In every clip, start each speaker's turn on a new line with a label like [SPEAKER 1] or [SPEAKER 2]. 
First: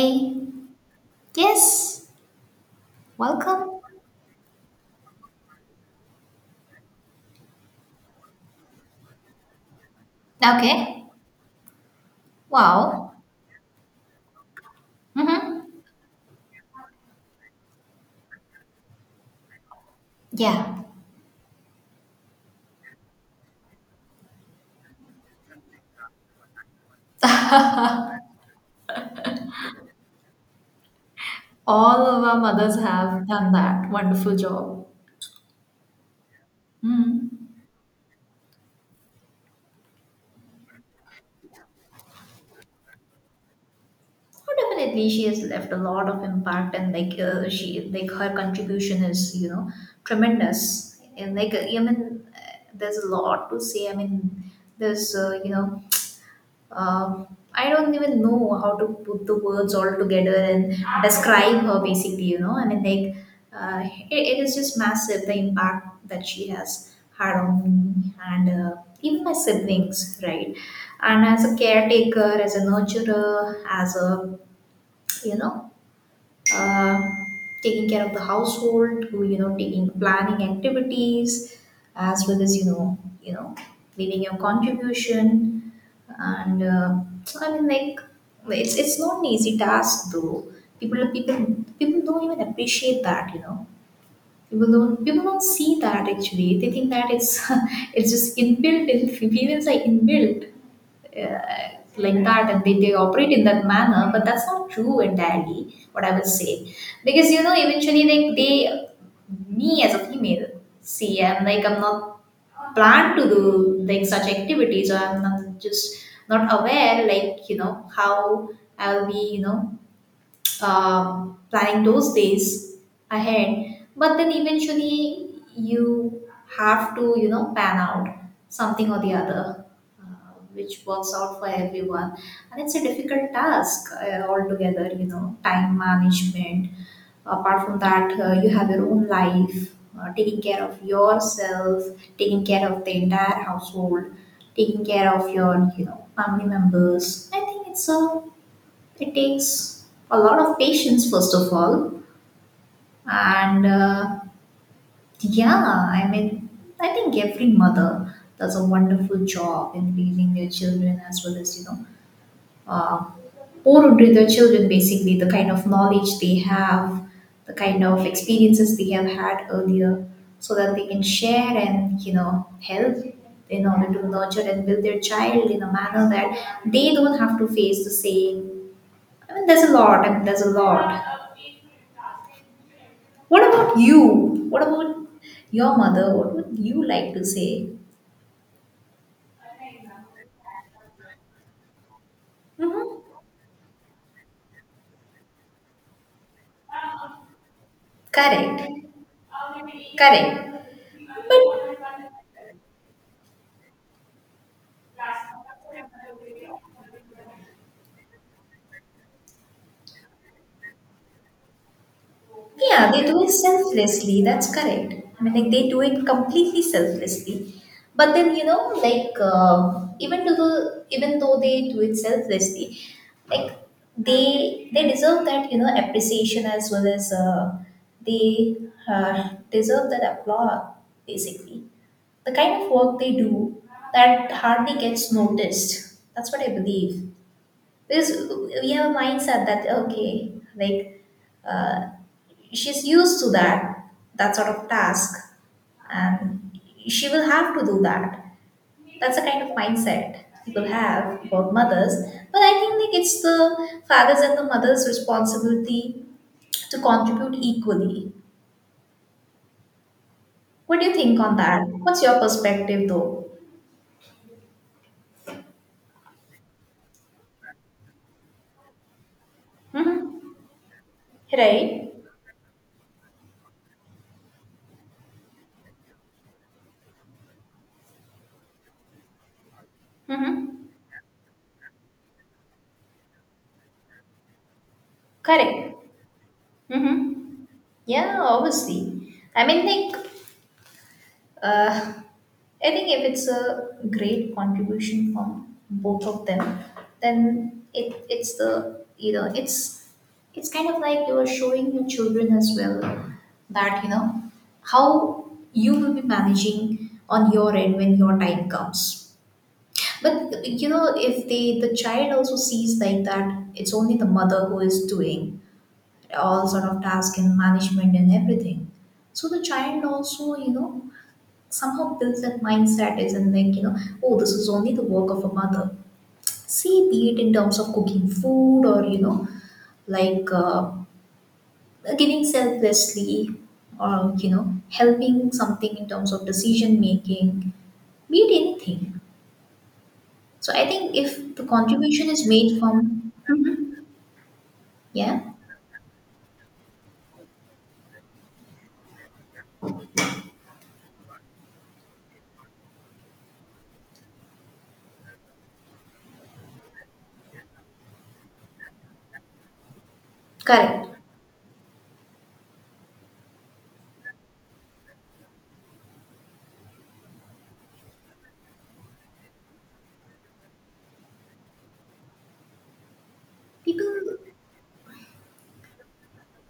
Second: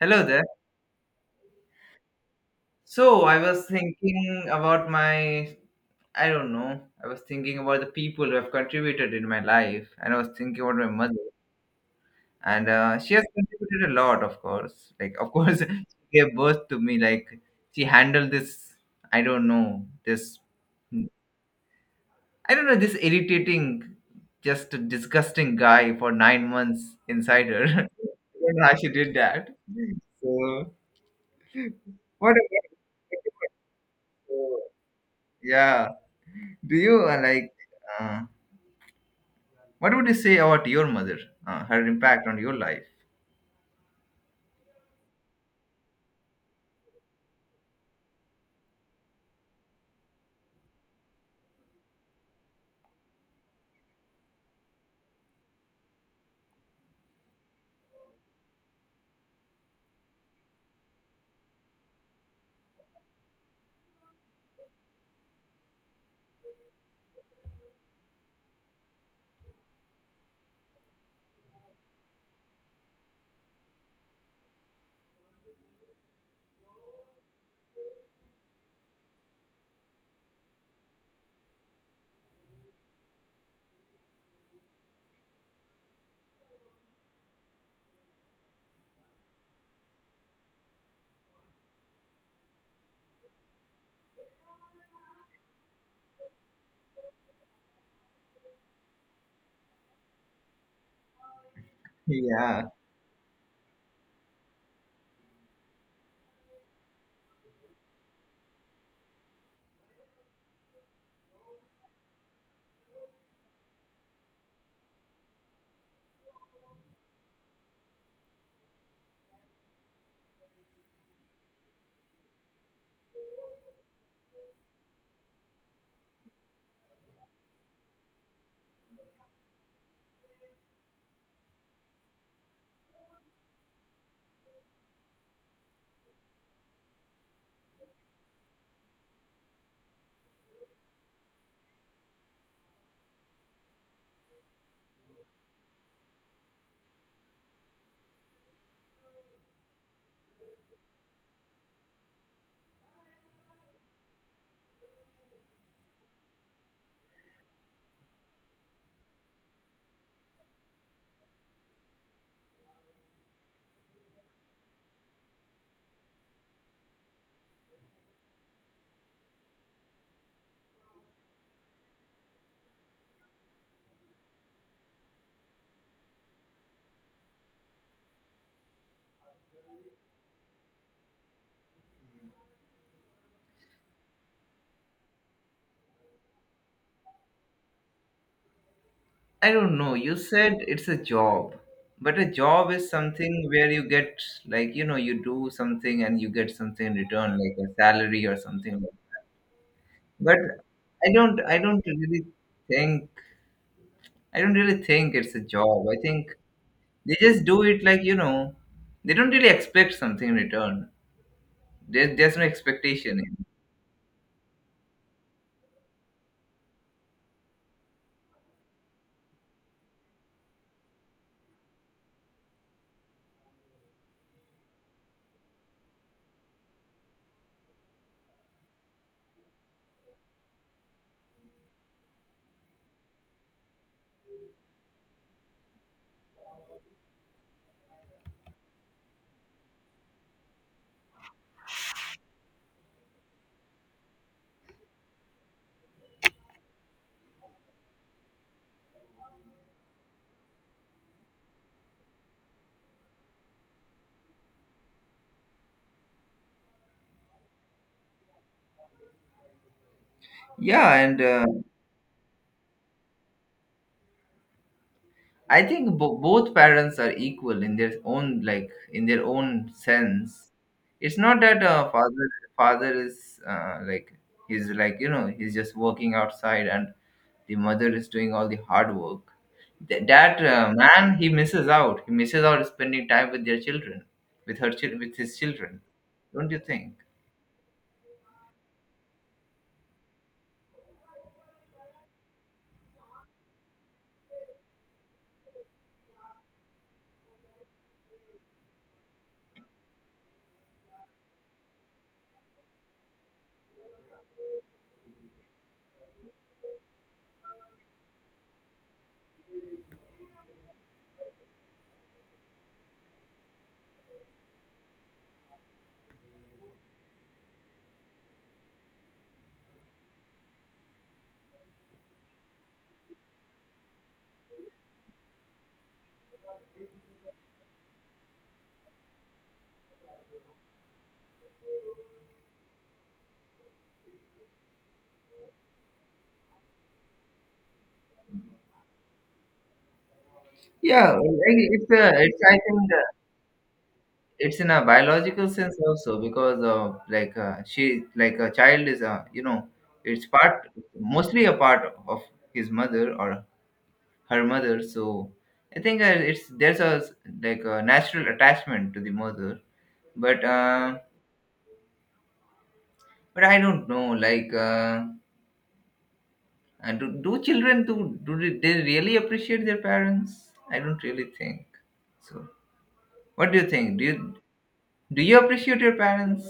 [SPEAKER 1] Hello there.
[SPEAKER 2] yes,
[SPEAKER 1] So I was
[SPEAKER 2] welcome.
[SPEAKER 1] thinking about my, I don't know, I was thinking about the people who have contributed in my life, and I was thinking about my
[SPEAKER 2] Okay,
[SPEAKER 1] mother, and
[SPEAKER 2] wow.
[SPEAKER 1] she has contributed a lot, of course. Like, of course,
[SPEAKER 2] Mm-hmm.
[SPEAKER 1] she gave birth to me. Like, she handled this, I don't know, this,
[SPEAKER 2] Yeah,
[SPEAKER 1] I don't know, this irritating, just disgusting guy for 9 months inside her. I don't know how she did that. So,
[SPEAKER 2] all of
[SPEAKER 1] what
[SPEAKER 2] our
[SPEAKER 1] about?
[SPEAKER 2] mothers have done that wonderful job.
[SPEAKER 1] Yeah. Do you
[SPEAKER 2] Mm.
[SPEAKER 1] like? Uh, what would you say about your mother? Her impact on your life?
[SPEAKER 2] Oh, definitely, she has left a lot of impact, and she, like her contribution is, tremendous. And like I mean, There's a lot to say. There's Uh, I don't even know how to put the words all together and describe her basically, you know. It is just massive the impact that she has had on me and even my siblings, right? And as a caretaker, as a nurturer, as a, you know, uh, taking care of the household to you know taking planning activities as well as you know leaving your contribution and I mean like It's not an easy task though people, people don't even appreciate that, you know. People don't, people don't see that actually. They think that it's it's just inbuilt in females, are inbuilt uh, like that,
[SPEAKER 1] Yeah,
[SPEAKER 2] and they operate in that manner, but that's not true entirely, what I would say. Because you know eventually they, me as a female, see, I'm like I'm not planned to do like such activities, or I'm not just not aware, like you know how I'll be, you know, planning those days ahead. But then eventually you have to, you know, pan out something or the other, uh, which works out for everyone. And it's a difficult task altogether, you know, time management. Apart from that, you have your own life, taking care of yourself, taking care of the entire household, taking care of your you know family members. I think it's a, it takes a lot of patience, first of all. And yeah, I mean, I think every mother does a wonderful job in raising their children, as well as, uh, pour into their children basically the kind of knowledge they have, the kind of experiences they have had earlier, so that they can share and, you know, help in order to nurture and build their child in a manner that they don't have to face the same. There's a lot. There's a lot. What about you? What about your mother? What would you like to say?
[SPEAKER 1] I don't know. You said it's a job, but a job is
[SPEAKER 2] Hmm.
[SPEAKER 1] something where you get like you know you do something and you get something in return, like a salary or
[SPEAKER 2] Correct.
[SPEAKER 1] something. Like but
[SPEAKER 2] Correct. But
[SPEAKER 1] I don't really think, I don't really think it's a job. I think they just do it like you know, they don't really expect something in return. There's no
[SPEAKER 2] yeah, they
[SPEAKER 1] expectation.
[SPEAKER 2] do it selflessly. That's correct. I mean, like they do it completely selflessly. But then you know, even to the even though they do it selflessly, like they deserve that you know appreciation, as well as they deserve that applause basically. The kind of work they do that hardly gets noticed. That's what I believe. Because we have a mindset that, okay, uh, she's used to that, that sort of task, and she will have to do that. That's the kind of mindset people have about mothers. But I think like it's the father's and the mother's responsibility to contribute equally. What do you
[SPEAKER 1] Yeah,
[SPEAKER 2] think
[SPEAKER 1] and
[SPEAKER 2] on that? What's your perspective though?
[SPEAKER 1] I think both parents are equal in their own like in their own
[SPEAKER 2] Hmm.
[SPEAKER 1] sense. It's not that
[SPEAKER 2] Right?
[SPEAKER 1] father is like he's like you know he's just working outside and the mother is doing all the hard work. Th- that
[SPEAKER 2] Hmm.
[SPEAKER 1] Man, he misses out. He misses out spending time with their children, with her with his
[SPEAKER 2] Correct.
[SPEAKER 1] children. Don't you think?
[SPEAKER 2] Hmm. Yeah, obviously. Uh, I think if it's a great contribution from both of them, then it's the you know it's kind of like you are showing your children as well that you know how you will be managing on your end when your time comes. But you know if they the child also sees like that, it's only the mother who is doing all sort of task and management and everything. So the child also, you know, somehow builds that mindset is and think, you know, oh, this is only the work of a mother. See, be it in terms of cooking food, or you know, like uh, giving selflessly, or you know helping something in terms of decision making, be it anything. So I think if
[SPEAKER 1] Yeah,
[SPEAKER 2] the
[SPEAKER 1] like
[SPEAKER 2] contribution is
[SPEAKER 1] it's I
[SPEAKER 2] made
[SPEAKER 1] think
[SPEAKER 2] from
[SPEAKER 1] it's in a
[SPEAKER 2] yeah
[SPEAKER 1] biological sense also because she like a child is a you know it's part mostly a part of his mother or her mother, so I think it's there's a like a natural attachment to the mother, but
[SPEAKER 2] correct
[SPEAKER 1] uh, but I don't know do, do children do do they really appreciate their parents? I don't really think so. What do you think? Do you
[SPEAKER 2] people,
[SPEAKER 1] do you appreciate your parents?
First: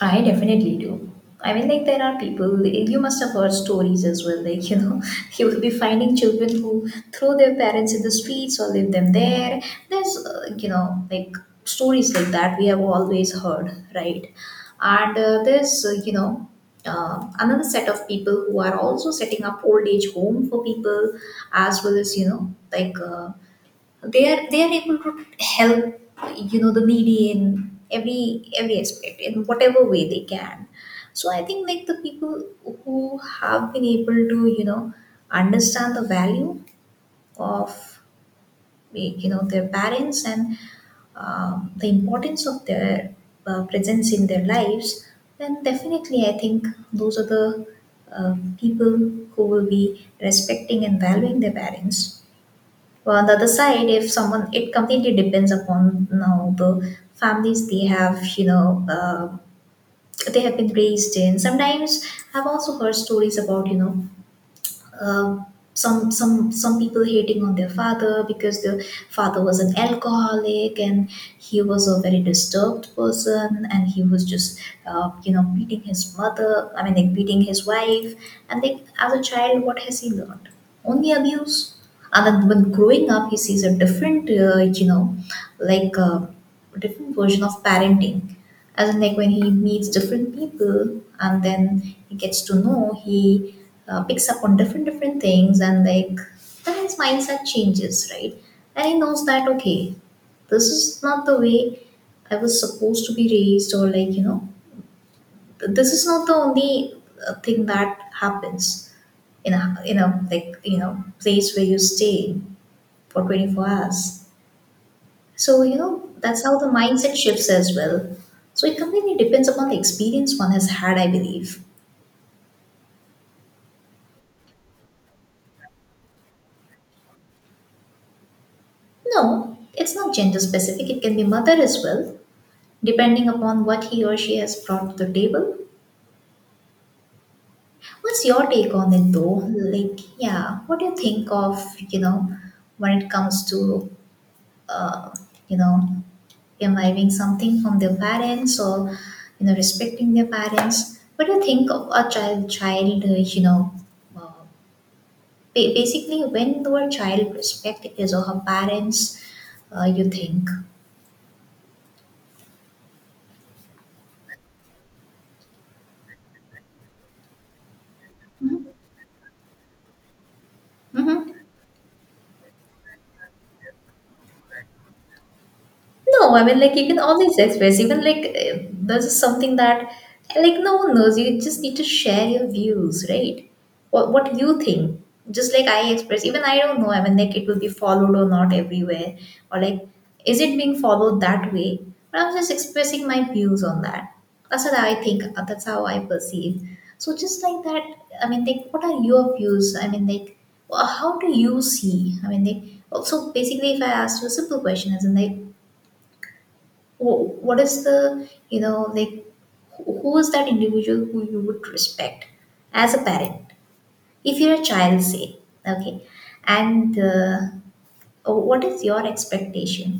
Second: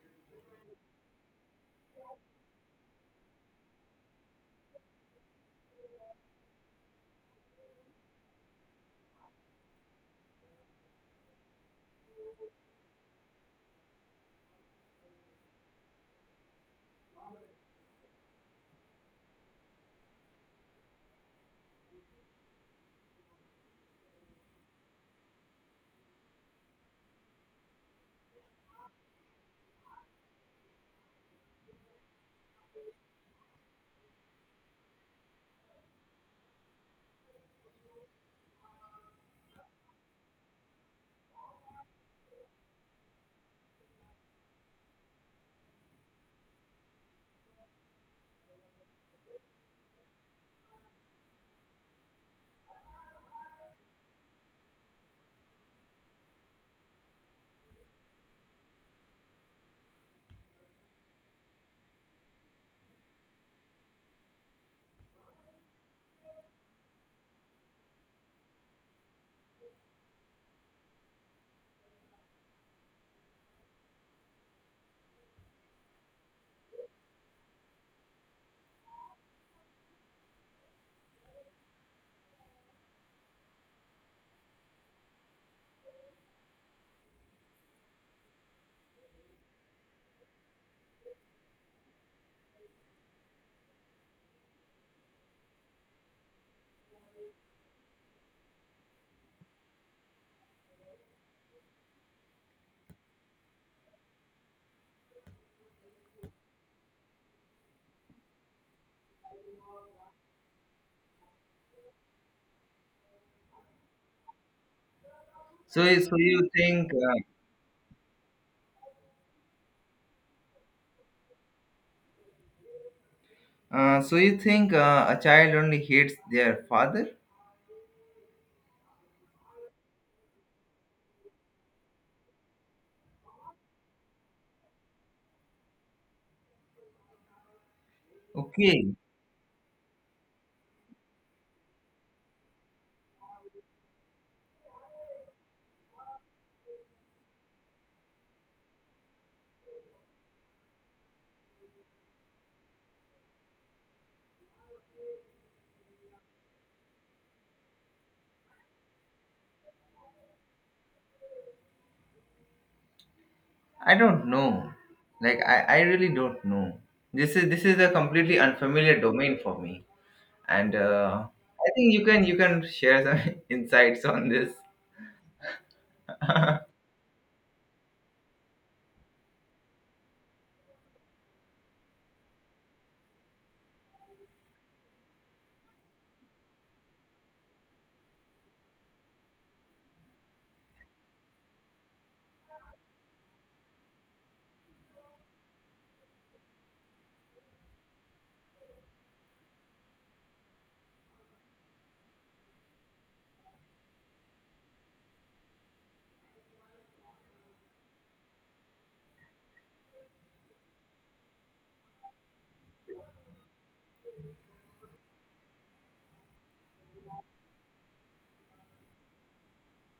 [SPEAKER 2] I definitely do. I mean, like, there are people, you must have heard stories as well. Like, you know, you will be finding children who throw their parents in the streets or leave them there. There's, stories like that we have always heard, right? And there's, another set of people who are also setting up old age home for people as well as, you know, they are able to help you know the needy in every aspect in whatever way they can. So I think like the people who have been able to, you know, understand the value of, like, you know their parents, and the importance of their presence in their lives, then definitely I think those are the people who will be respecting and valuing their parents. Well, on the other side, if someone, it completely depends upon you know, the families they have, you know, they have been raised in. Sometimes I've also heard stories about, um, some people hating on their father because the father was an alcoholic, and he was a very disturbed person, and he was just, you know, beating his mother, I mean like beating his wife. And like as a child what has he learned? Only abuse. And then when growing up he sees a different, like uh, a different version of parenting, as in like when he meets different people, and then he gets to know, he picks up on different different things, and like then his mindset changes, right? And he knows that, okay, this is not the way I was supposed to be raised. Or like you know, this is not the only thing that happens in a like you know place where you stay for 24 hours. So, you
[SPEAKER 1] so
[SPEAKER 2] know,
[SPEAKER 1] so you
[SPEAKER 2] that's how the
[SPEAKER 1] think uh,
[SPEAKER 2] mindset shifts as well. So, it completely depends upon the experience one has had, I believe.
[SPEAKER 1] Uh, so you think a child only hates their father?
[SPEAKER 2] No, it's not gender specific, it can be mother as well, depending upon what he or she has brought to the table. What's your take
[SPEAKER 1] Okay,
[SPEAKER 2] on it though? Like, yeah, what do you think of, you know, when it comes to, uh, you know, imbibing something from their parents, or, you know, respecting their parents? What do you think of a child, you know, uh, basically when the word child respect is of her parents, you think?
[SPEAKER 1] I don't know. Like I really don't know. This is a completely unfamiliar domain for me, and
[SPEAKER 2] Hmm.
[SPEAKER 1] I think you can share some insights on this.
[SPEAKER 2] No, I mean, like, you can always express, even like, eh, this is something that, like, no one knows. You just need to share your views, right? What you think. Just like I express, even I don't know, I mean, like, it will be followed or not everywhere, or like, is it being followed that way? But I'm just expressing my views on that. That's what I think, that's how I perceive. So, just like that, I mean, like, what are your views? I mean, like, how do you see? I mean, like, so basically, if I asked you a simple question, as in, like, what is the you know like who is that individual who you would respect as a parent if you're a child, say, okay? And what is your expectation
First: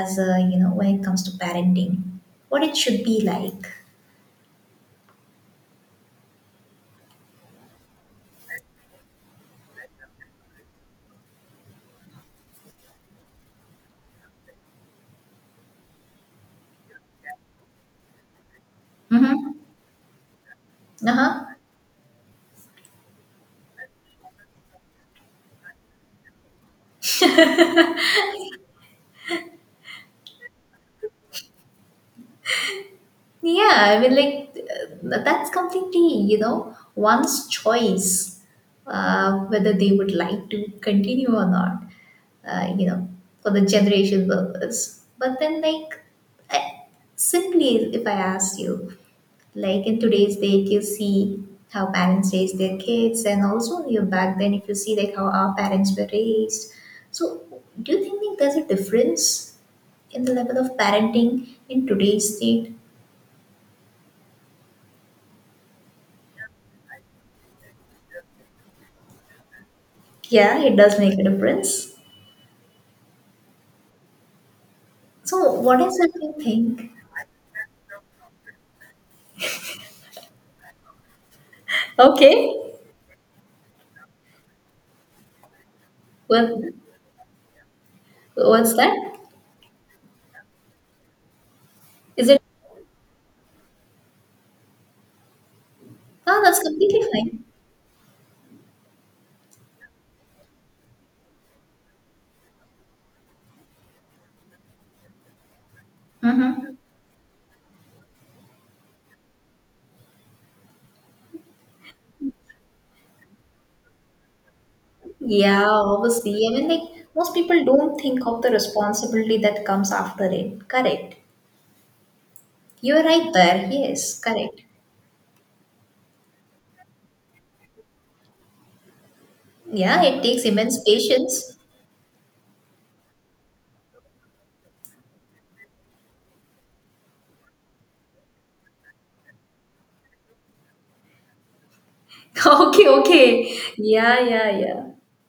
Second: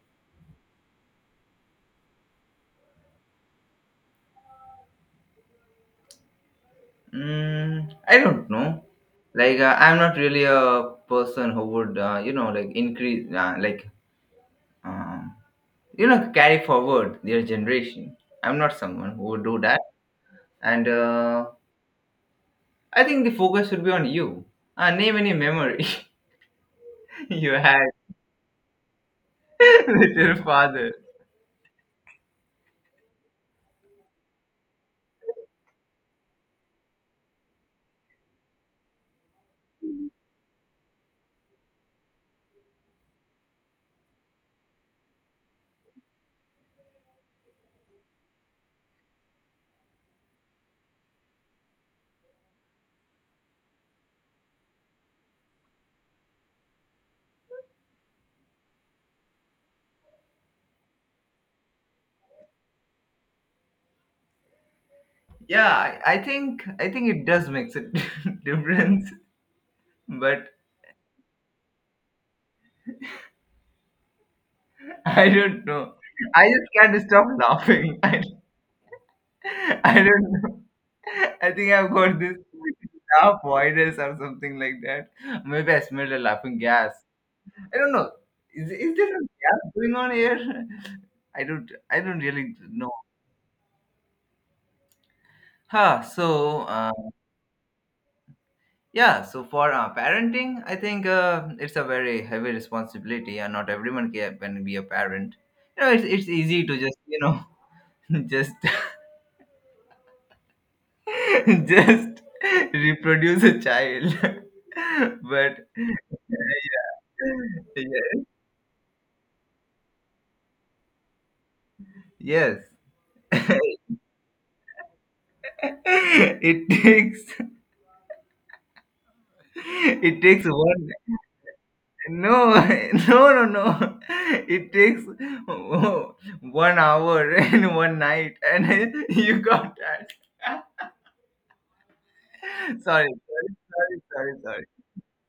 [SPEAKER 2] as a you know when it comes to parenting, what it should be like?
[SPEAKER 1] Mm, I don't know. Like I'm not really a person who would you know like increase um you know carry forward their generation. I'm not someone who would
[SPEAKER 2] Mm-hmm.
[SPEAKER 1] do that, and.
[SPEAKER 2] Uh-huh.
[SPEAKER 1] I think the focus should be on you. Name any memory you had with your father.
[SPEAKER 2] Yeah, I mean, like, that's completely, you know, one's choice, whether they would like to continue or not, you know, for the generation purpose. But then, like, I, simply if I ask you, like in today's day, if you see how parents raise their kids, and also you back then, if you see like how our parents were raised, so do you think like, there's a difference in the level of parenting in today's state?
[SPEAKER 1] Yeah, I think it does makes a difference, but
[SPEAKER 2] Yeah, it does make a difference.
[SPEAKER 1] I
[SPEAKER 2] So,
[SPEAKER 1] don't
[SPEAKER 2] what
[SPEAKER 1] know.
[SPEAKER 2] is it you
[SPEAKER 1] I just
[SPEAKER 2] think?
[SPEAKER 1] can't stop laughing. I don't know. I think I've got this
[SPEAKER 2] Okay.
[SPEAKER 1] laugh virus or something like that. Maybe I smelled a laughing
[SPEAKER 2] Well,
[SPEAKER 1] gas. I don't know.
[SPEAKER 2] what's that?
[SPEAKER 1] Is there a gas going on here? I don't. I don't
[SPEAKER 2] Is it?
[SPEAKER 1] really know. Huh.
[SPEAKER 2] Oh, that's
[SPEAKER 1] So.
[SPEAKER 2] completely fine.
[SPEAKER 1] Yeah, so for parenting, I think it's a very heavy responsibility, and not everyone can be a parent. You know, it's easy
[SPEAKER 2] Mm-hmm.
[SPEAKER 1] to just, you know, just just reproduce a child. But
[SPEAKER 2] Yeah, obviously. I mean, like, most people don't
[SPEAKER 1] yeah,
[SPEAKER 2] think of the responsibility that comes after it. Correct.
[SPEAKER 1] yes,
[SPEAKER 2] You're right there. Yes, correct.
[SPEAKER 1] it takes
[SPEAKER 2] Yeah,
[SPEAKER 1] it
[SPEAKER 2] it takes
[SPEAKER 1] takes
[SPEAKER 2] immense
[SPEAKER 1] one
[SPEAKER 2] patience.
[SPEAKER 1] No, no, no, no. It takes oh, 1 hour and one night, and you got that. Sorry,
[SPEAKER 2] Okay,
[SPEAKER 1] sorry, sorry,
[SPEAKER 2] okay.
[SPEAKER 1] sorry,
[SPEAKER 2] Yeah, yeah,
[SPEAKER 1] sorry,
[SPEAKER 2] yeah.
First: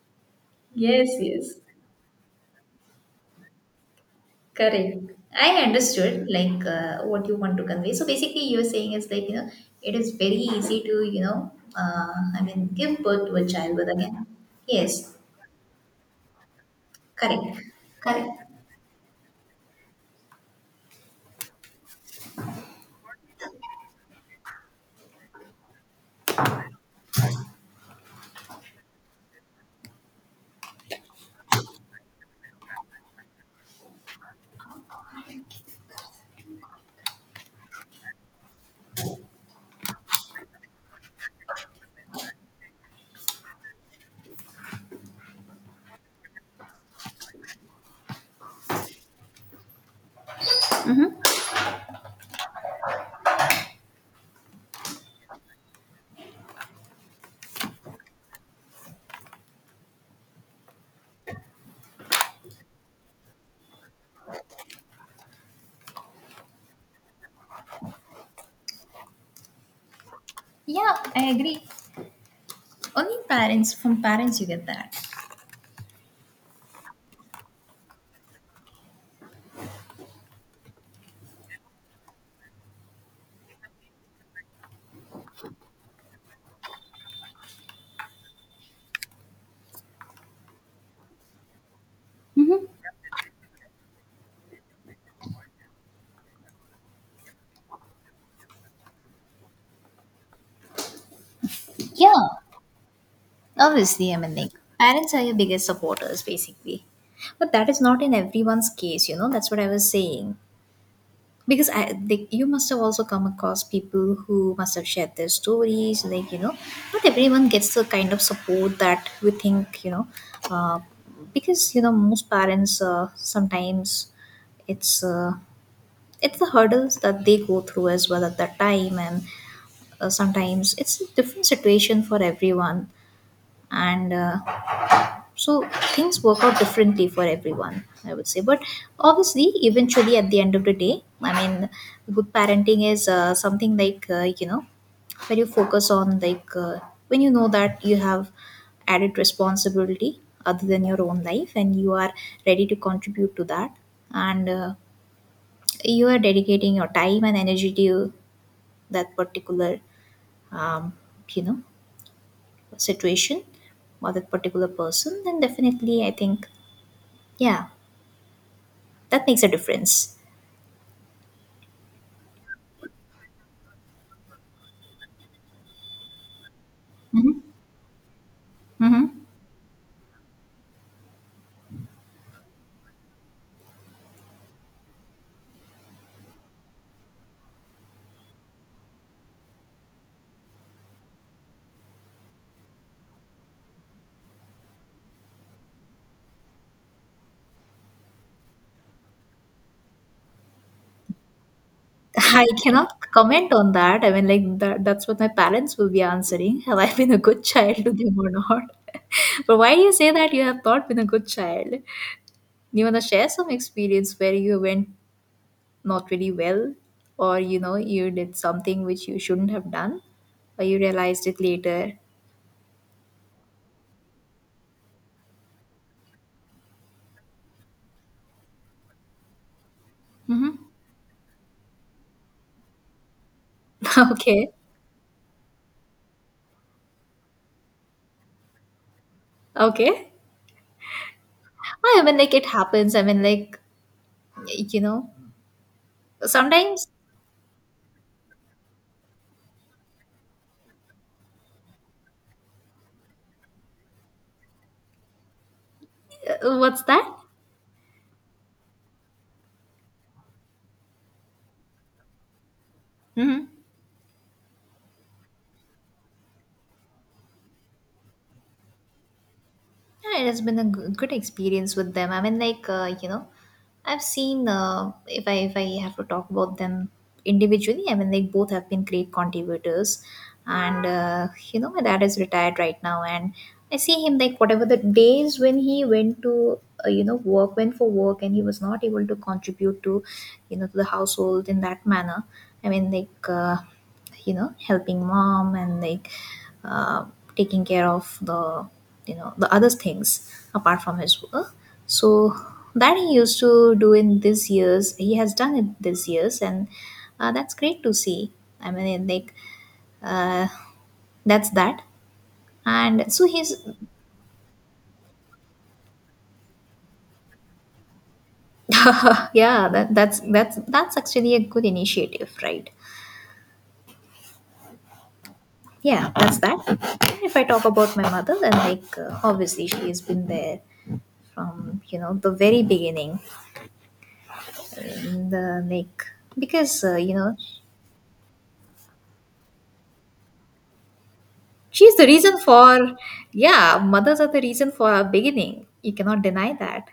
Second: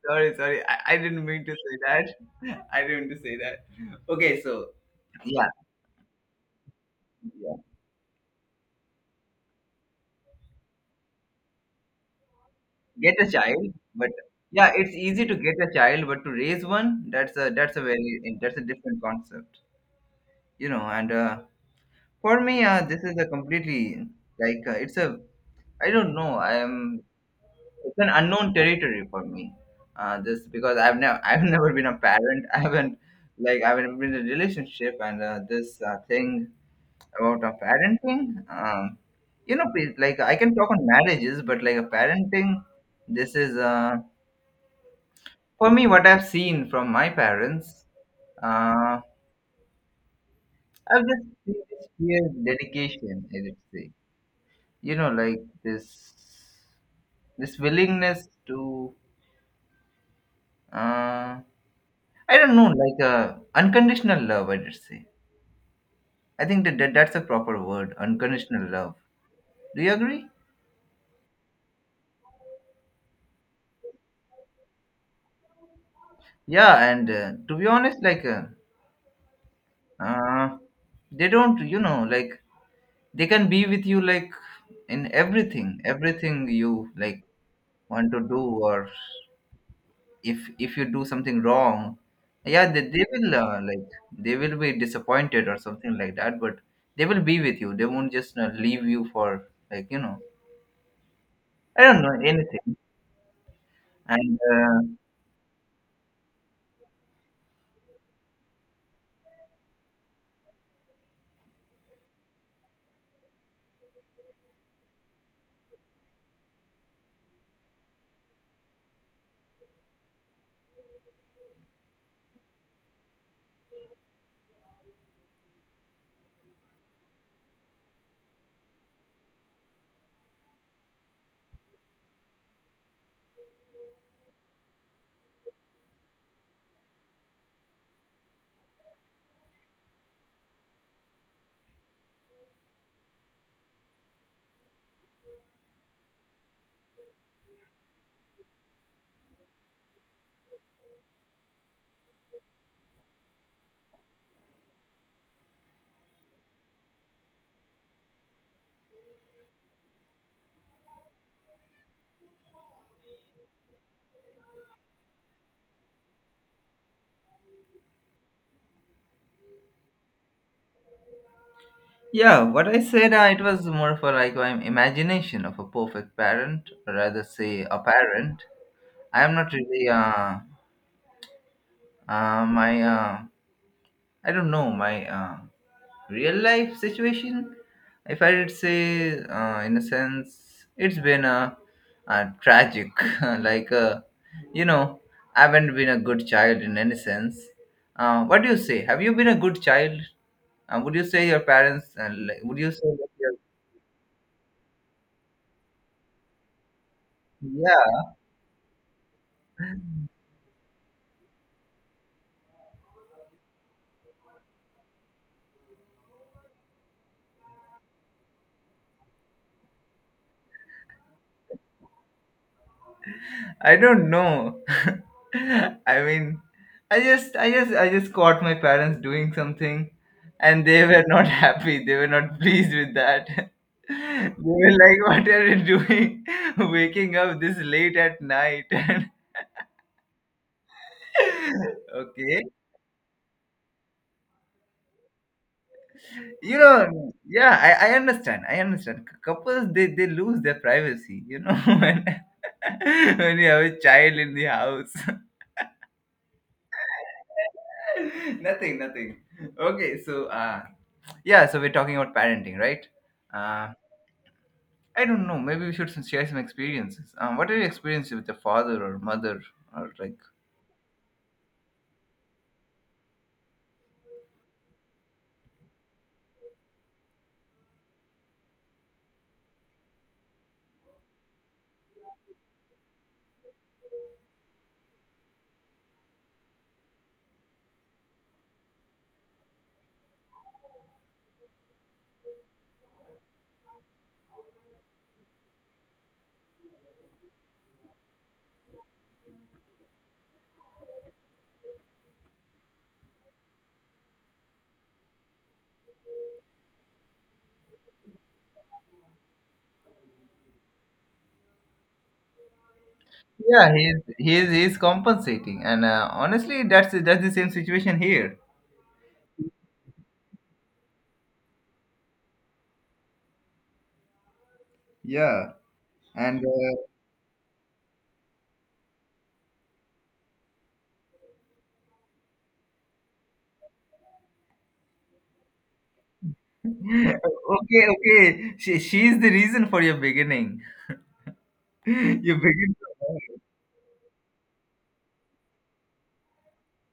[SPEAKER 1] sorry. I
[SPEAKER 2] Yes,
[SPEAKER 1] didn't mean to
[SPEAKER 2] yes.
[SPEAKER 1] say that. I didn't mean to say that. Okay, so
[SPEAKER 2] Correct.
[SPEAKER 1] yeah,
[SPEAKER 2] I understood what you
[SPEAKER 1] yeah,
[SPEAKER 2] want to convey. So basically, you're saying is like you know it is very easy to you know, I mean give
[SPEAKER 1] get
[SPEAKER 2] birth
[SPEAKER 1] a
[SPEAKER 2] to a
[SPEAKER 1] child,
[SPEAKER 2] child with
[SPEAKER 1] but
[SPEAKER 2] again.
[SPEAKER 1] yeah, it's
[SPEAKER 2] Yes,
[SPEAKER 1] easy to get a child, but to raise one,
[SPEAKER 2] correct,
[SPEAKER 1] that's a
[SPEAKER 2] correct.
[SPEAKER 1] very that's a different concept, you know. And for me, this is a completely like it's a I don't know. I am it's an unknown territory for me. Just because I've never I've never been a parent. I haven't like I haven't been in a relationship and this thing about a parenting. Um, you know, please, like I can talk on marriages, but like a parenting, this is for me what I've seen from my parents. Uh, I've just
[SPEAKER 2] Mm-hmm.
[SPEAKER 1] seen this sheer dedication, I would say. You know, like this willingness to uh, I don't know, like unconditional love, I did say. I think that that's a proper word, unconditional love. Do you agree?
[SPEAKER 2] Yeah, I agree. Only parents from parents you get that.
[SPEAKER 1] Yeah, and to be honest, like uh, they don't, you know, like they can be with you like in everything, everything you like want to do, or if you do something wrong,
[SPEAKER 2] Mm-hmm.
[SPEAKER 1] yeah, they will like they will be disappointed or something like that, but they will be with you. They won't just leave you for like you know, I don't know
[SPEAKER 2] Yeah,
[SPEAKER 1] anything.
[SPEAKER 2] obviously, I mean
[SPEAKER 1] And
[SPEAKER 2] like parents are your biggest supporters basically, but that is not in everyone's case. You know that's what I was saying. You must have also come across people who must have shared their stories, like not everyone gets the kind of support that we think, uh, because most parents, sometimes it's uh, it's the hurdles that they go through as well at that time, and sometimes it's a different situation for everyone, and so things work out differently for everyone, I would say. But obviously, eventually, at the end of the day, I mean, good parenting is something like, when you focus on like, when you know that you have added responsibility other than your own life, and you are ready to contribute to that, and you are dedicating your time and energy to that particular, um, you know situation, or that particular person, then definitely, I think, yeah, that makes a difference.
[SPEAKER 1] yeah, what I said, it was more for like my imagination of a perfect parent, or rather
[SPEAKER 2] Mhm.
[SPEAKER 1] say a parent.
[SPEAKER 2] Mhm.
[SPEAKER 1] I am not really my I don't know my real life situation. If I did say, in a sense, it's been a tragic, like you know, I haven't been a good child in any sense. What do you say? Have you been a good child? Would you say your parents? Like,
[SPEAKER 2] I
[SPEAKER 1] would you say
[SPEAKER 2] cannot
[SPEAKER 1] that your
[SPEAKER 2] comment on that. I mean, like that's what my parents will be answering. Have I been a good child to
[SPEAKER 1] yeah
[SPEAKER 2] them or not? But why do you say that you have not been a good child? You wanna share some experience where you went not really well, or you did something which you shouldn't have done, or you realized it later?
[SPEAKER 1] I don't know. I mean, I just caught my parents doing something,
[SPEAKER 2] Mhm.
[SPEAKER 1] and they were not happy. They were not pleased with that. They
[SPEAKER 2] Okay,
[SPEAKER 1] were like, "What are you doing? Waking up this late at night?"
[SPEAKER 2] okay.
[SPEAKER 1] And
[SPEAKER 2] I mean, like
[SPEAKER 1] okay,
[SPEAKER 2] it happens. I mean, like, you know,
[SPEAKER 1] you
[SPEAKER 2] sometimes.
[SPEAKER 1] know, yeah, I understand. I understand. Couples, they lose their privacy. You know, when when you have a child in the house.
[SPEAKER 2] What's that?
[SPEAKER 1] Nothing, nothing. Okay, so yeah, so we're talking about parenting, right?
[SPEAKER 2] Mhm.
[SPEAKER 1] Uh, I don't know. Maybe we should share some experiences. What are your experiences with your father or mother or like?
[SPEAKER 2] Yeah, it has been a good experience with them. I mean, like, I've seen, if I have to talk about them individually, I mean, like, both have been great contributors, and my dad is retired right now, and I see him like, whatever the days when he went to, work went for work and he was not able to contribute to, to the household in that manner. I mean, like. Helping mom, and like uh, taking care of the, the other things apart from his work, so that he used to do in these years, he has done it these years, and that's great to see. I mean, like, uh, that's that, and so he's.
[SPEAKER 1] Yeah, he's compensating, and honestly, that's the same situation here.
[SPEAKER 2] Yeah, that's actually a good initiative, right?
[SPEAKER 1] Yeah,
[SPEAKER 2] Yeah, that's
[SPEAKER 1] and
[SPEAKER 2] that. If I talk about my mother, then like, obviously she has been there from, the very beginning, and like, because
[SPEAKER 1] okay, okay, she's the reason for your beginning.
[SPEAKER 2] she's the
[SPEAKER 1] You
[SPEAKER 2] reason
[SPEAKER 1] begin,
[SPEAKER 2] for.
[SPEAKER 1] to-
[SPEAKER 2] Yeah, mothers are the reason for our beginning, you cannot deny that.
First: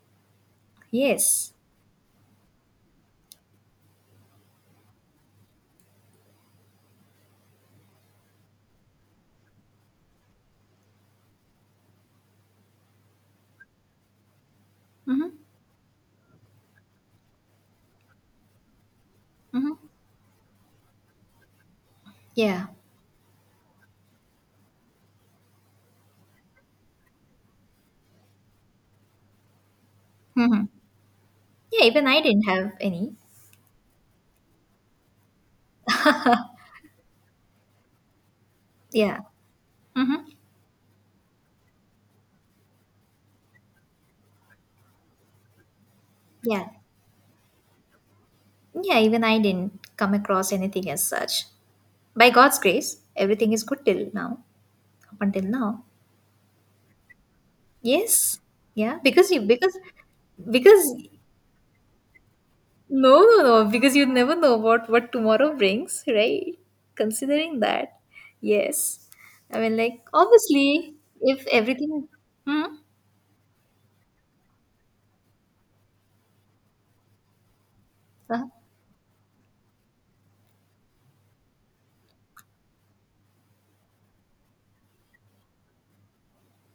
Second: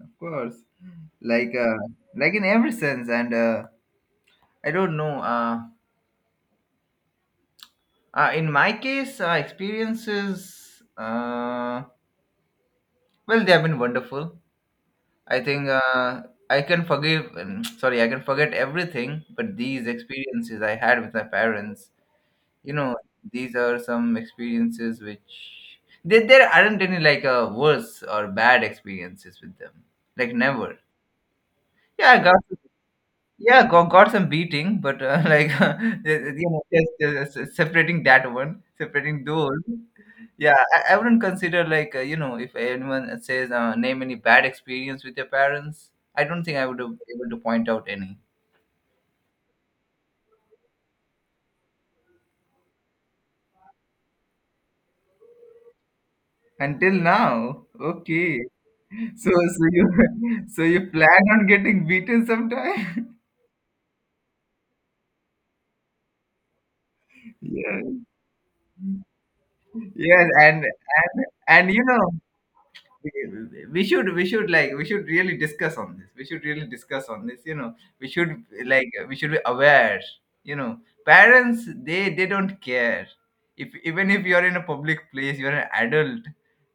[SPEAKER 1] of course,
[SPEAKER 2] Yes.
[SPEAKER 1] like uh, like in every sense, and I don't know. In my case, experiences. Well, they have been wonderful.
[SPEAKER 2] Mm-hmm.
[SPEAKER 1] I think I can forgive, sorry, I can forget everything, but
[SPEAKER 2] Mm-hmm.
[SPEAKER 1] these experiences I had with my parents,
[SPEAKER 2] Yeah.
[SPEAKER 1] you know, these are some experiences which there aren't any like worse or bad experiences with them. Like
[SPEAKER 2] Mm-hmm.
[SPEAKER 1] never.
[SPEAKER 2] Yeah, even
[SPEAKER 1] Yeah, I
[SPEAKER 2] I
[SPEAKER 1] got
[SPEAKER 2] didn't have any.
[SPEAKER 1] yeah, got some beating, but like you know, just separating that one,
[SPEAKER 2] Yeah.
[SPEAKER 1] separating those.
[SPEAKER 2] Mm-hmm.
[SPEAKER 1] Yeah, I wouldn't consider like you know if anyone says name any bad experience with your parents. I don't think I
[SPEAKER 2] Yeah,
[SPEAKER 1] would have been able to point out any
[SPEAKER 2] yeah, even I didn't come across anything as such. By God's grace, everything is good till now. Up until now.
[SPEAKER 1] until now. Okay,
[SPEAKER 2] Yes. Yeah,
[SPEAKER 1] so
[SPEAKER 2] because you,
[SPEAKER 1] so
[SPEAKER 2] because,
[SPEAKER 1] you so
[SPEAKER 2] because.
[SPEAKER 1] you plan on getting beaten sometime?
[SPEAKER 2] No, no, no, because you never know what tomorrow brings, right? Considering
[SPEAKER 1] Yes,
[SPEAKER 2] that, yes, I mean, like
[SPEAKER 1] yes, and
[SPEAKER 2] obviously, if
[SPEAKER 1] you
[SPEAKER 2] everything,
[SPEAKER 1] know
[SPEAKER 2] hmm,
[SPEAKER 1] we we should we should really discuss on this, we should really discuss on this, you know, we should
[SPEAKER 2] uh-huh,
[SPEAKER 1] we should be aware, you know, parents they don't care if even if you're in a public place, you're an adult,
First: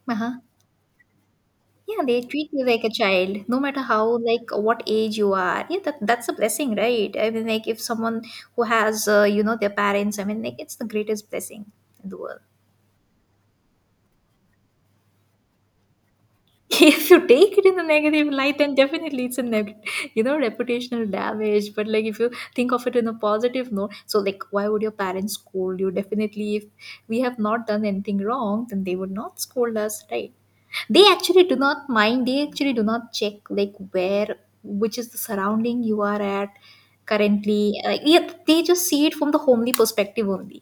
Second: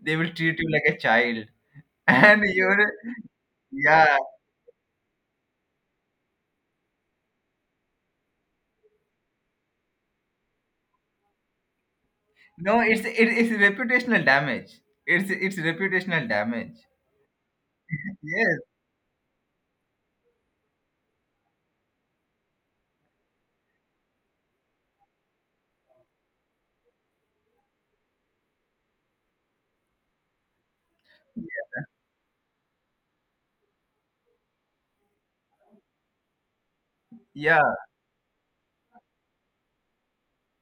[SPEAKER 1] they will
[SPEAKER 2] uh-huh.
[SPEAKER 1] treat you like a child.
[SPEAKER 2] Yeah, they
[SPEAKER 1] And
[SPEAKER 2] treat you like
[SPEAKER 1] you're
[SPEAKER 2] a child, no matter
[SPEAKER 1] yeah
[SPEAKER 2] how, like what age you are. Yeah, that that's a blessing, right? I mean, like if someone who has, their parents, I mean, like, it's the greatest blessing in the world.
[SPEAKER 1] no it's it's reputational damage, it's reputational damage,
[SPEAKER 2] If you take it in a negative light,
[SPEAKER 1] yes,
[SPEAKER 2] then definitely it's a negative, reputational damage. But like, if you think of it in a positive note, so like, why would your parents scold you? Definitely, if we have not done anything wrong, then they would not scold us, right? They actually do not mind. They actually do not check like where, which is the surrounding you are at
[SPEAKER 1] yeah.
[SPEAKER 2] currently. Like, yeah, they just see it from the homely perspective only.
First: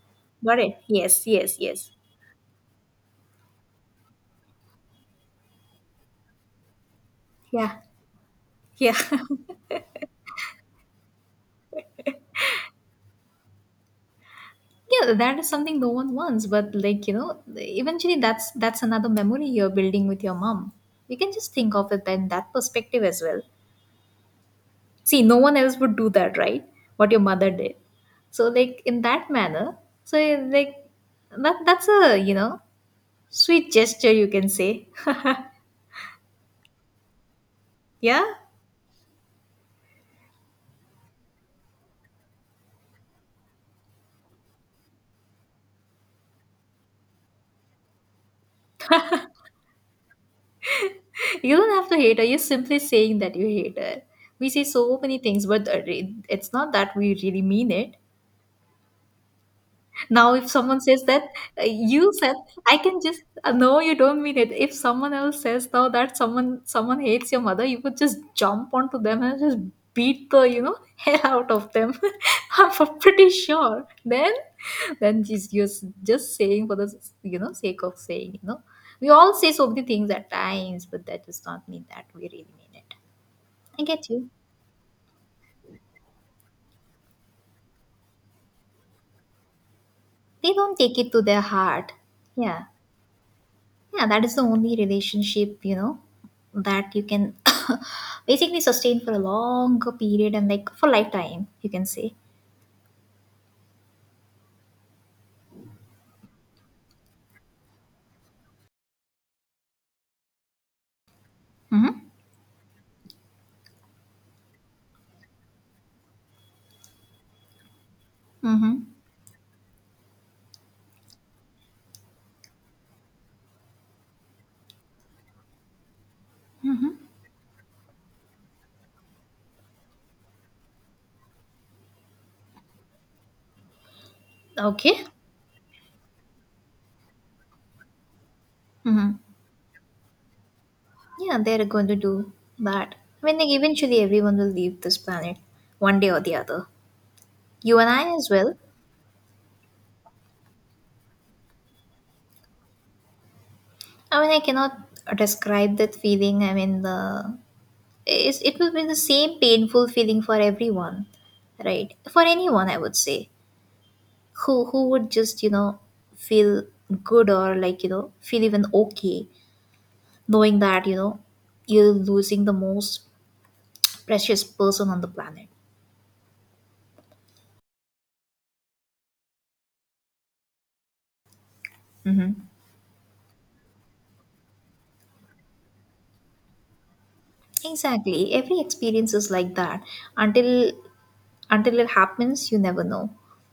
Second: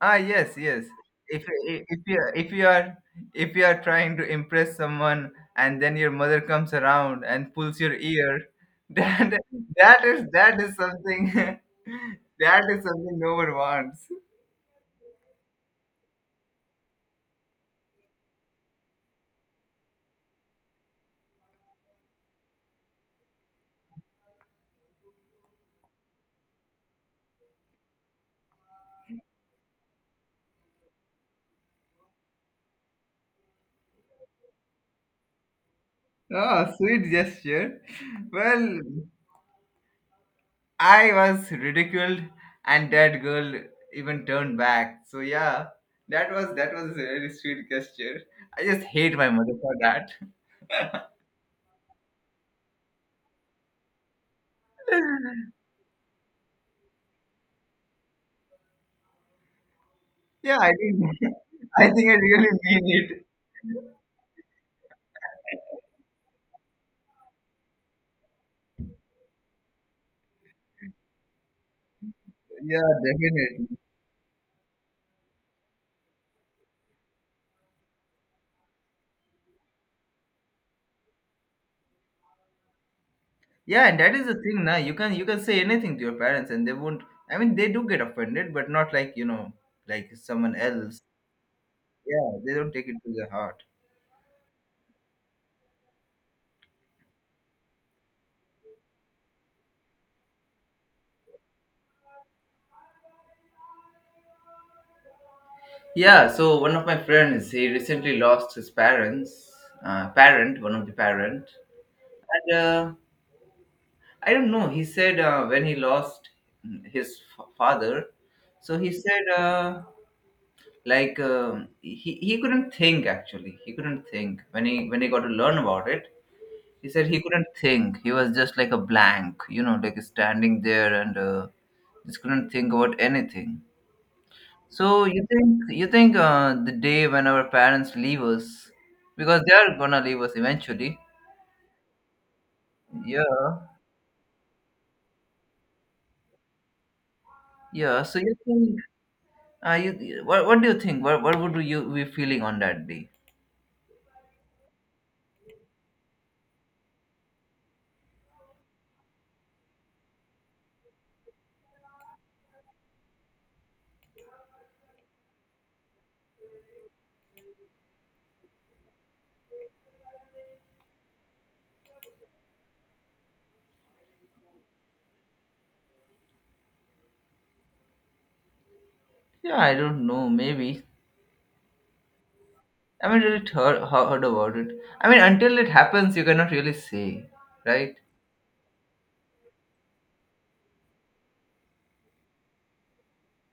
[SPEAKER 1] Ah, yes,
[SPEAKER 2] Got it?
[SPEAKER 1] yes.
[SPEAKER 2] Yes,
[SPEAKER 1] If
[SPEAKER 2] yes, yes.
[SPEAKER 1] if you if you are if you are trying to impress someone and then your mother comes around and
[SPEAKER 2] Yeah,
[SPEAKER 1] pulls your ear,
[SPEAKER 2] yeah.
[SPEAKER 1] that that is something that is something no one wants.
[SPEAKER 2] Yeah, that is something no one wants, but like, eventually that's another memory you're building with your mom. You can just think of it in that perspective as well. See, no one else would do that, right? What your mother did. So, like, in that manner, so, like, that's a, sweet gesture, you can say.
[SPEAKER 1] Oh, sweet gesture.
[SPEAKER 2] Yeah.
[SPEAKER 1] Well, I was ridiculed, and that girl even turned back. So yeah, that was a very sweet gesture. I just hate my mother for that.
[SPEAKER 2] You don't have to hate her, you're simply saying that you hate her. We say so many things, but it's not that we really mean it. Now, if
[SPEAKER 1] Yeah, I
[SPEAKER 2] someone says
[SPEAKER 1] think
[SPEAKER 2] that,
[SPEAKER 1] I think
[SPEAKER 2] you
[SPEAKER 1] I
[SPEAKER 2] said,
[SPEAKER 1] really
[SPEAKER 2] I
[SPEAKER 1] mean
[SPEAKER 2] can just,
[SPEAKER 1] it.
[SPEAKER 2] no, you don't mean it. If someone else says now that someone hates your mother, you would just jump onto them and just beat the, hell out of them.
[SPEAKER 1] Yeah,
[SPEAKER 2] I'm pretty
[SPEAKER 1] definitely.
[SPEAKER 2] sure. Then just you're just saying for the sake of saying. You know, we all say so many things at times, but that does not mean that we really mean it. I
[SPEAKER 1] Yeah, and
[SPEAKER 2] get
[SPEAKER 1] that is
[SPEAKER 2] you.
[SPEAKER 1] the thing now. You can say anything to your parents and they won't I mean they do get offended, but not like, you know, like
[SPEAKER 2] They
[SPEAKER 1] someone
[SPEAKER 2] don't take
[SPEAKER 1] else.
[SPEAKER 2] it to their heart.
[SPEAKER 1] Yeah, they
[SPEAKER 2] Yeah.
[SPEAKER 1] don't take it to their heart.
[SPEAKER 2] Yeah, that is the only relationship, you know, that you can basically sustain for a longer period and like for lifetime, you can say.
[SPEAKER 1] Yeah, so one of my friends, he recently lost his parents, parent, one of the parent,
[SPEAKER 2] Mm-hmm.
[SPEAKER 1] and I don't know. He said when he lost his father, so
[SPEAKER 2] Mm-hmm.
[SPEAKER 1] he said like he couldn't think, actually he couldn't think when he got to learn about it. He said he couldn't think, he was just like a blank, you know, like standing there and just couldn't think about anything. So
[SPEAKER 2] Okay.
[SPEAKER 1] you think the day when our parents leave us,
[SPEAKER 2] Mm-hmm.
[SPEAKER 1] because they are gonna leave us eventually,
[SPEAKER 2] Yeah, they're going to do that. I mean, like,
[SPEAKER 1] yeah
[SPEAKER 2] eventually everyone will leave this planet one day or the other. You and
[SPEAKER 1] yeah,
[SPEAKER 2] I
[SPEAKER 1] so
[SPEAKER 2] as
[SPEAKER 1] you
[SPEAKER 2] well.
[SPEAKER 1] think you what do you think what would you be feeling on that day?
[SPEAKER 2] I mean, I cannot describe that feeling. I mean, the it's, it will be the same painful feeling for everyone, right? For anyone, I would say, who would just, feel good, or like, feel even okay, knowing that, you're losing the most precious person on the planet.
[SPEAKER 1] Yeah I don't know, maybe
[SPEAKER 2] Hmm.
[SPEAKER 1] I mean, really heard, heard about it. I mean, until it happens, you cannot really say, right?
[SPEAKER 2] Exactly, every experience is like that. until until it happens, you never know.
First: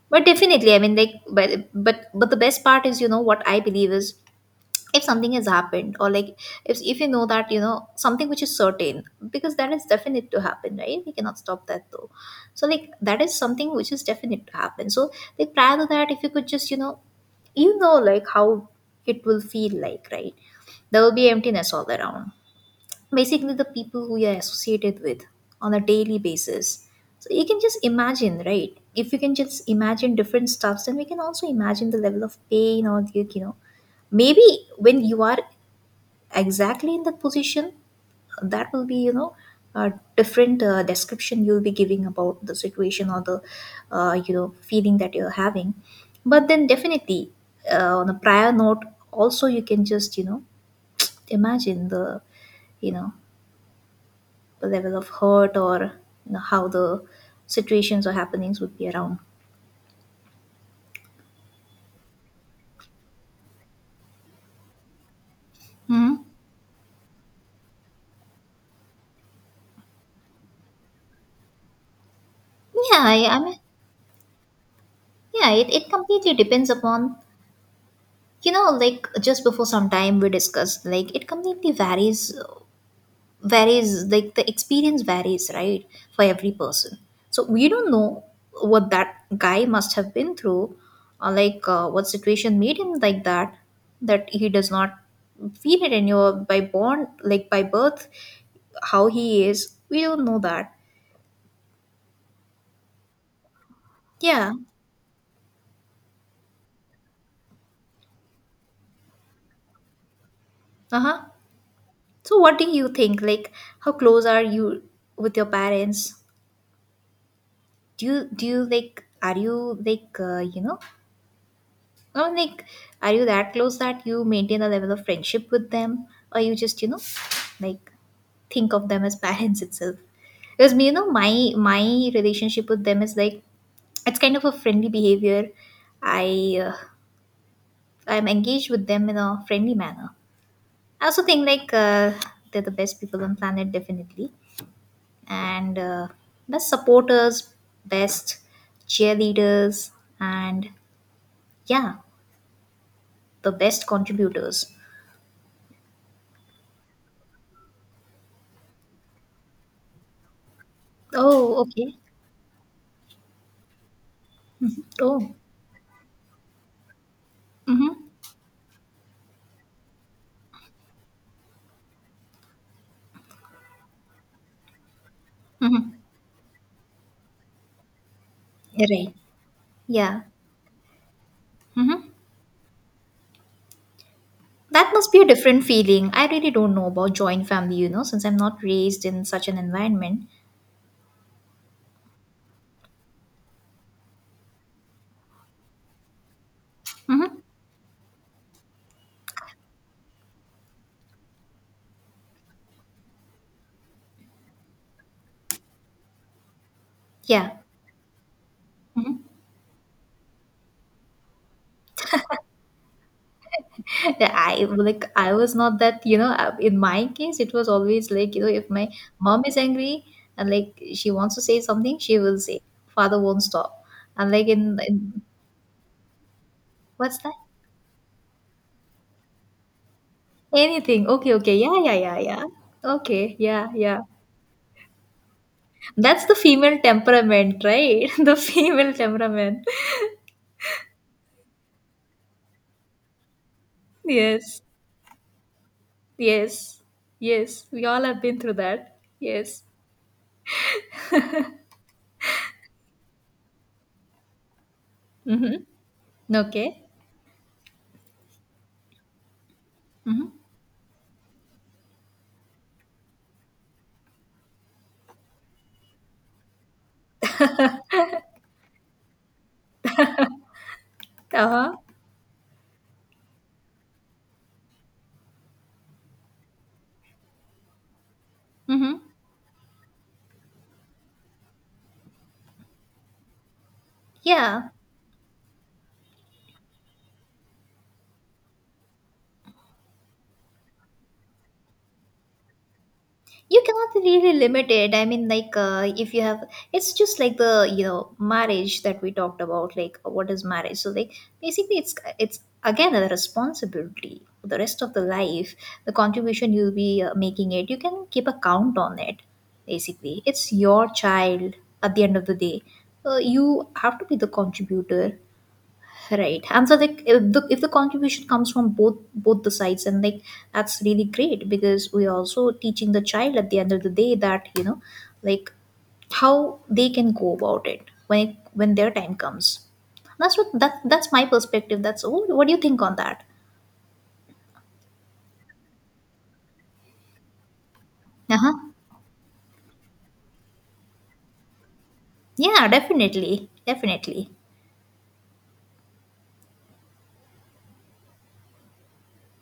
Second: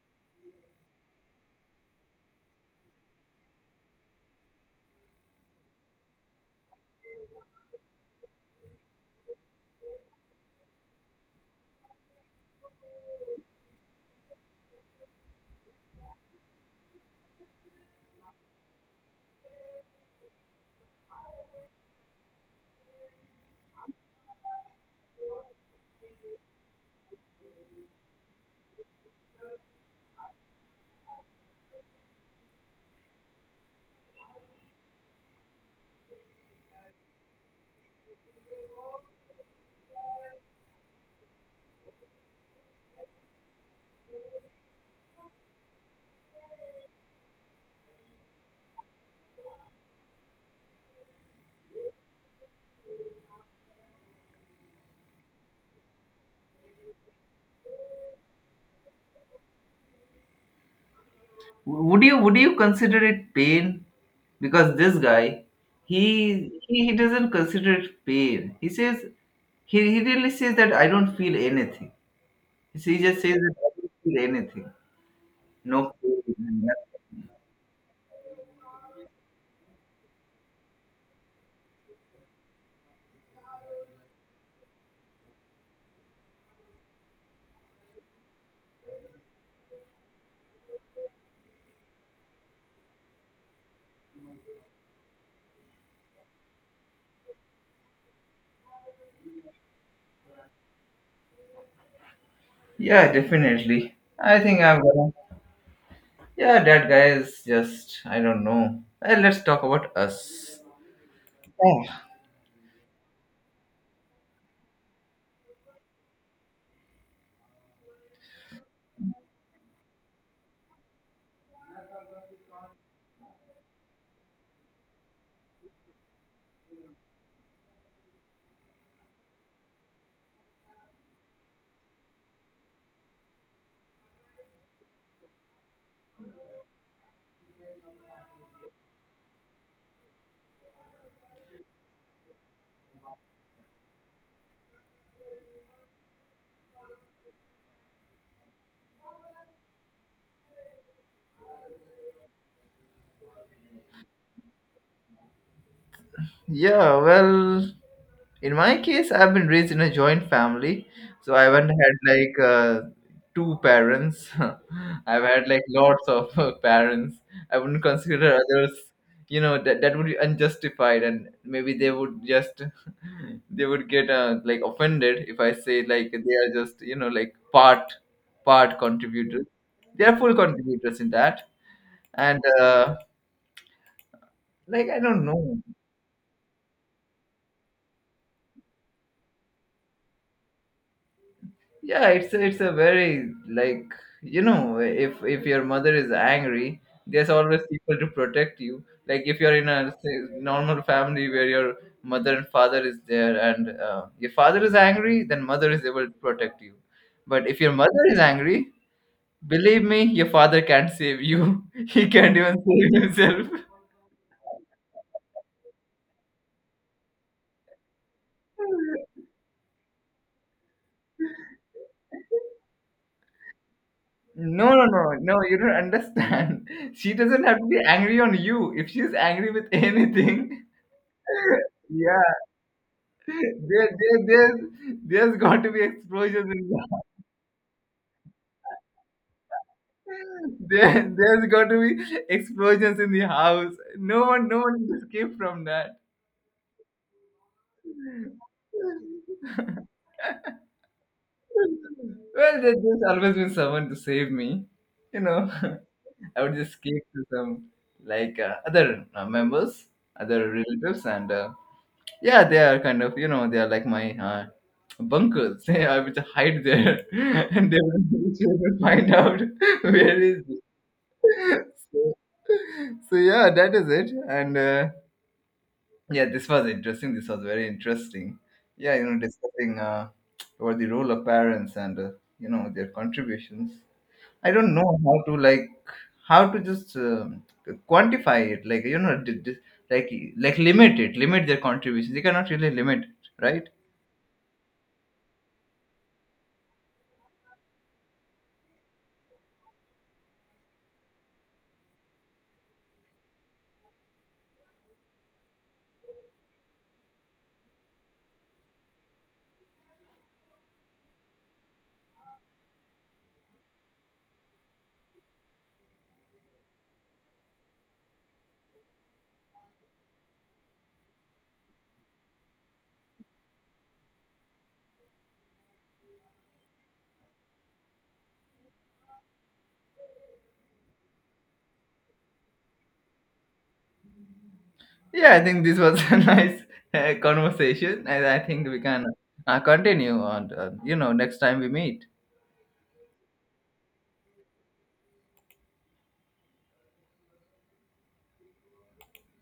[SPEAKER 2] But definitely, I mean, like, but the best part is, what I believe is, if something has happened, or like, if you know that, something which is certain, because that is definite to happen, right? We cannot stop that, though. So like, that is something which is definite to happen. So, like, prior to that, if you could just, you know like how it will feel like, right? There will be emptiness all around, basically the people who you're associated with on a daily basis. So you can just imagine, right? If you can just imagine different stuffs, then we can also imagine the level of pain, or like, maybe when you are exactly in that position, that will be, a different description you'll be giving about the situation, or the, feeling that you're having. But then, definitely, on a prior note, also, you can just, imagine the, you know the level of hurt, or, how the situations or happenings would be around.
[SPEAKER 1] Would you consider it pain? Because this guy,
[SPEAKER 2] Hmm.
[SPEAKER 1] he doesn't consider it pain. He says he really says that I don't feel anything. He he
[SPEAKER 2] Yeah,
[SPEAKER 1] just says
[SPEAKER 2] I
[SPEAKER 1] that
[SPEAKER 2] mean,
[SPEAKER 1] I don't feel anything.
[SPEAKER 2] yeah, it,
[SPEAKER 1] No
[SPEAKER 2] it completely
[SPEAKER 1] pain.
[SPEAKER 2] depends upon,
[SPEAKER 1] Nothing."
[SPEAKER 2] like just before some time we discussed, like, it completely varies. Varies, like the experience varies, right, for every person. So we don't know what that guy must have been through, or like, what situation made him like that, that he does not feel it. And you by born, like by birth, how he is, we don't know that.
[SPEAKER 1] Yeah, definitely. I
[SPEAKER 2] Yeah.
[SPEAKER 1] think I'm gonna. Yeah, that guy is just I don't know. Eh, let's talk about us.
[SPEAKER 2] Uh-huh. So what do you think, like, how close are you with your parents? Do you like, are you like, Oh, like, are you that close that you maintain a level of friendship with them, or you just, you know, like, think of them as parents itself? Because me, you know, my relationship with them is like, it's kind of a friendly behavior. I, I'm engaged with them in a friendly manner. I also think like, they're the best people on planet, definitely, and best supporters, best cheerleaders, and yeah, the best contributors.
[SPEAKER 1] Yeah, well, in my case, I've been raised in a joint family, so I
[SPEAKER 2] Oh,
[SPEAKER 1] haven't had
[SPEAKER 2] okay.
[SPEAKER 1] like two parents. I've
[SPEAKER 2] Oh.
[SPEAKER 1] had like lots of parents. I wouldn't
[SPEAKER 2] Mm-hmm.
[SPEAKER 1] consider others, you know, that that would be unjustified, and maybe they would just they would get like offended if I say
[SPEAKER 2] Mm-hmm.
[SPEAKER 1] like they are just you know like part
[SPEAKER 2] Right.
[SPEAKER 1] contributors. They are
[SPEAKER 2] Yeah.
[SPEAKER 1] full contributors in that,
[SPEAKER 2] Mm-hmm.
[SPEAKER 1] and like
[SPEAKER 2] That
[SPEAKER 1] I
[SPEAKER 2] must be
[SPEAKER 1] don't
[SPEAKER 2] a
[SPEAKER 1] know.
[SPEAKER 2] different feeling. I really don't know about joint family, you know, since I'm not raised in such an environment.
[SPEAKER 1] Yeah it's a very like you know if your mother is angry there's
[SPEAKER 2] Mm-hmm.
[SPEAKER 1] always people to protect you, like if you're in a say, normal family where your mother and father is there and your father is angry then mother is able to protect you, but
[SPEAKER 2] Yeah.
[SPEAKER 1] if your mother is angry,
[SPEAKER 2] Mhm.
[SPEAKER 1] believe me your father can't save you, he can't even save himself.
[SPEAKER 2] Yeah, I like I was not that, you know, in my case it was always like, you know, if my mom is angry and like she wants to say something, she will say. Father won't stop. And like
[SPEAKER 1] No,
[SPEAKER 2] in,
[SPEAKER 1] no, no,
[SPEAKER 2] in
[SPEAKER 1] no, you don't understand. She
[SPEAKER 2] what's that?
[SPEAKER 1] doesn't have to be angry on you if she's angry with anything.
[SPEAKER 2] Anything. Okay, okay. Yeah, yeah, yeah,
[SPEAKER 1] Yeah.
[SPEAKER 2] yeah. Okay. Yeah,
[SPEAKER 1] there,
[SPEAKER 2] yeah.
[SPEAKER 1] there, there's, there's got to be
[SPEAKER 2] That's the
[SPEAKER 1] explosions in
[SPEAKER 2] female
[SPEAKER 1] the
[SPEAKER 2] temperament, right? The female temperament.
[SPEAKER 1] there's got to be explosions in the house. No one, no
[SPEAKER 2] Yes,
[SPEAKER 1] one can escape from that.
[SPEAKER 2] yes, yes. We all have been through that. Yes.
[SPEAKER 1] Well, there, there's always been someone to save me. You know,
[SPEAKER 2] Mm-hmm.
[SPEAKER 1] I would just
[SPEAKER 2] Okay.
[SPEAKER 1] escape to some like other members, other relatives, and yeah, they are kind of you know they are like my bunkers. I would hide there, and they will find out where is
[SPEAKER 2] Uh huh.
[SPEAKER 1] so, so yeah, that is it. And yeah, this was interesting. This was very interesting. Yeah,
[SPEAKER 2] Mm-hmm.
[SPEAKER 1] you know, discussing about the role of parents and you know their contributions. I
[SPEAKER 2] Yeah.
[SPEAKER 1] don't know how to like how to just quantify it. Like you know, like like limit it, limit their contributions. You cannot really limit it,
[SPEAKER 2] You
[SPEAKER 1] right?
[SPEAKER 2] cannot really limit it. I mean, like, if you have, it's just like the, marriage that we talked about, like what is marriage. So like, basically it's again a responsibility for the rest of the life. The contribution you'll be, making it, you can keep a count on it. Basically it's your child at the end of the day. You have to be the contributor. Right. And so like, if the contribution comes from both the sides, and like, that's really great, because we're also teaching the child at the end of the day that, you know, like how they can go about it, when their time comes. That's what, that's my perspective. That's all. What do you think on that?
[SPEAKER 1] Yeah, I think this was a nice conversation, and I
[SPEAKER 2] Uh-huh.
[SPEAKER 1] think we can continue on. You know, next time we meet.
[SPEAKER 2] Yeah, definitely. Definitely.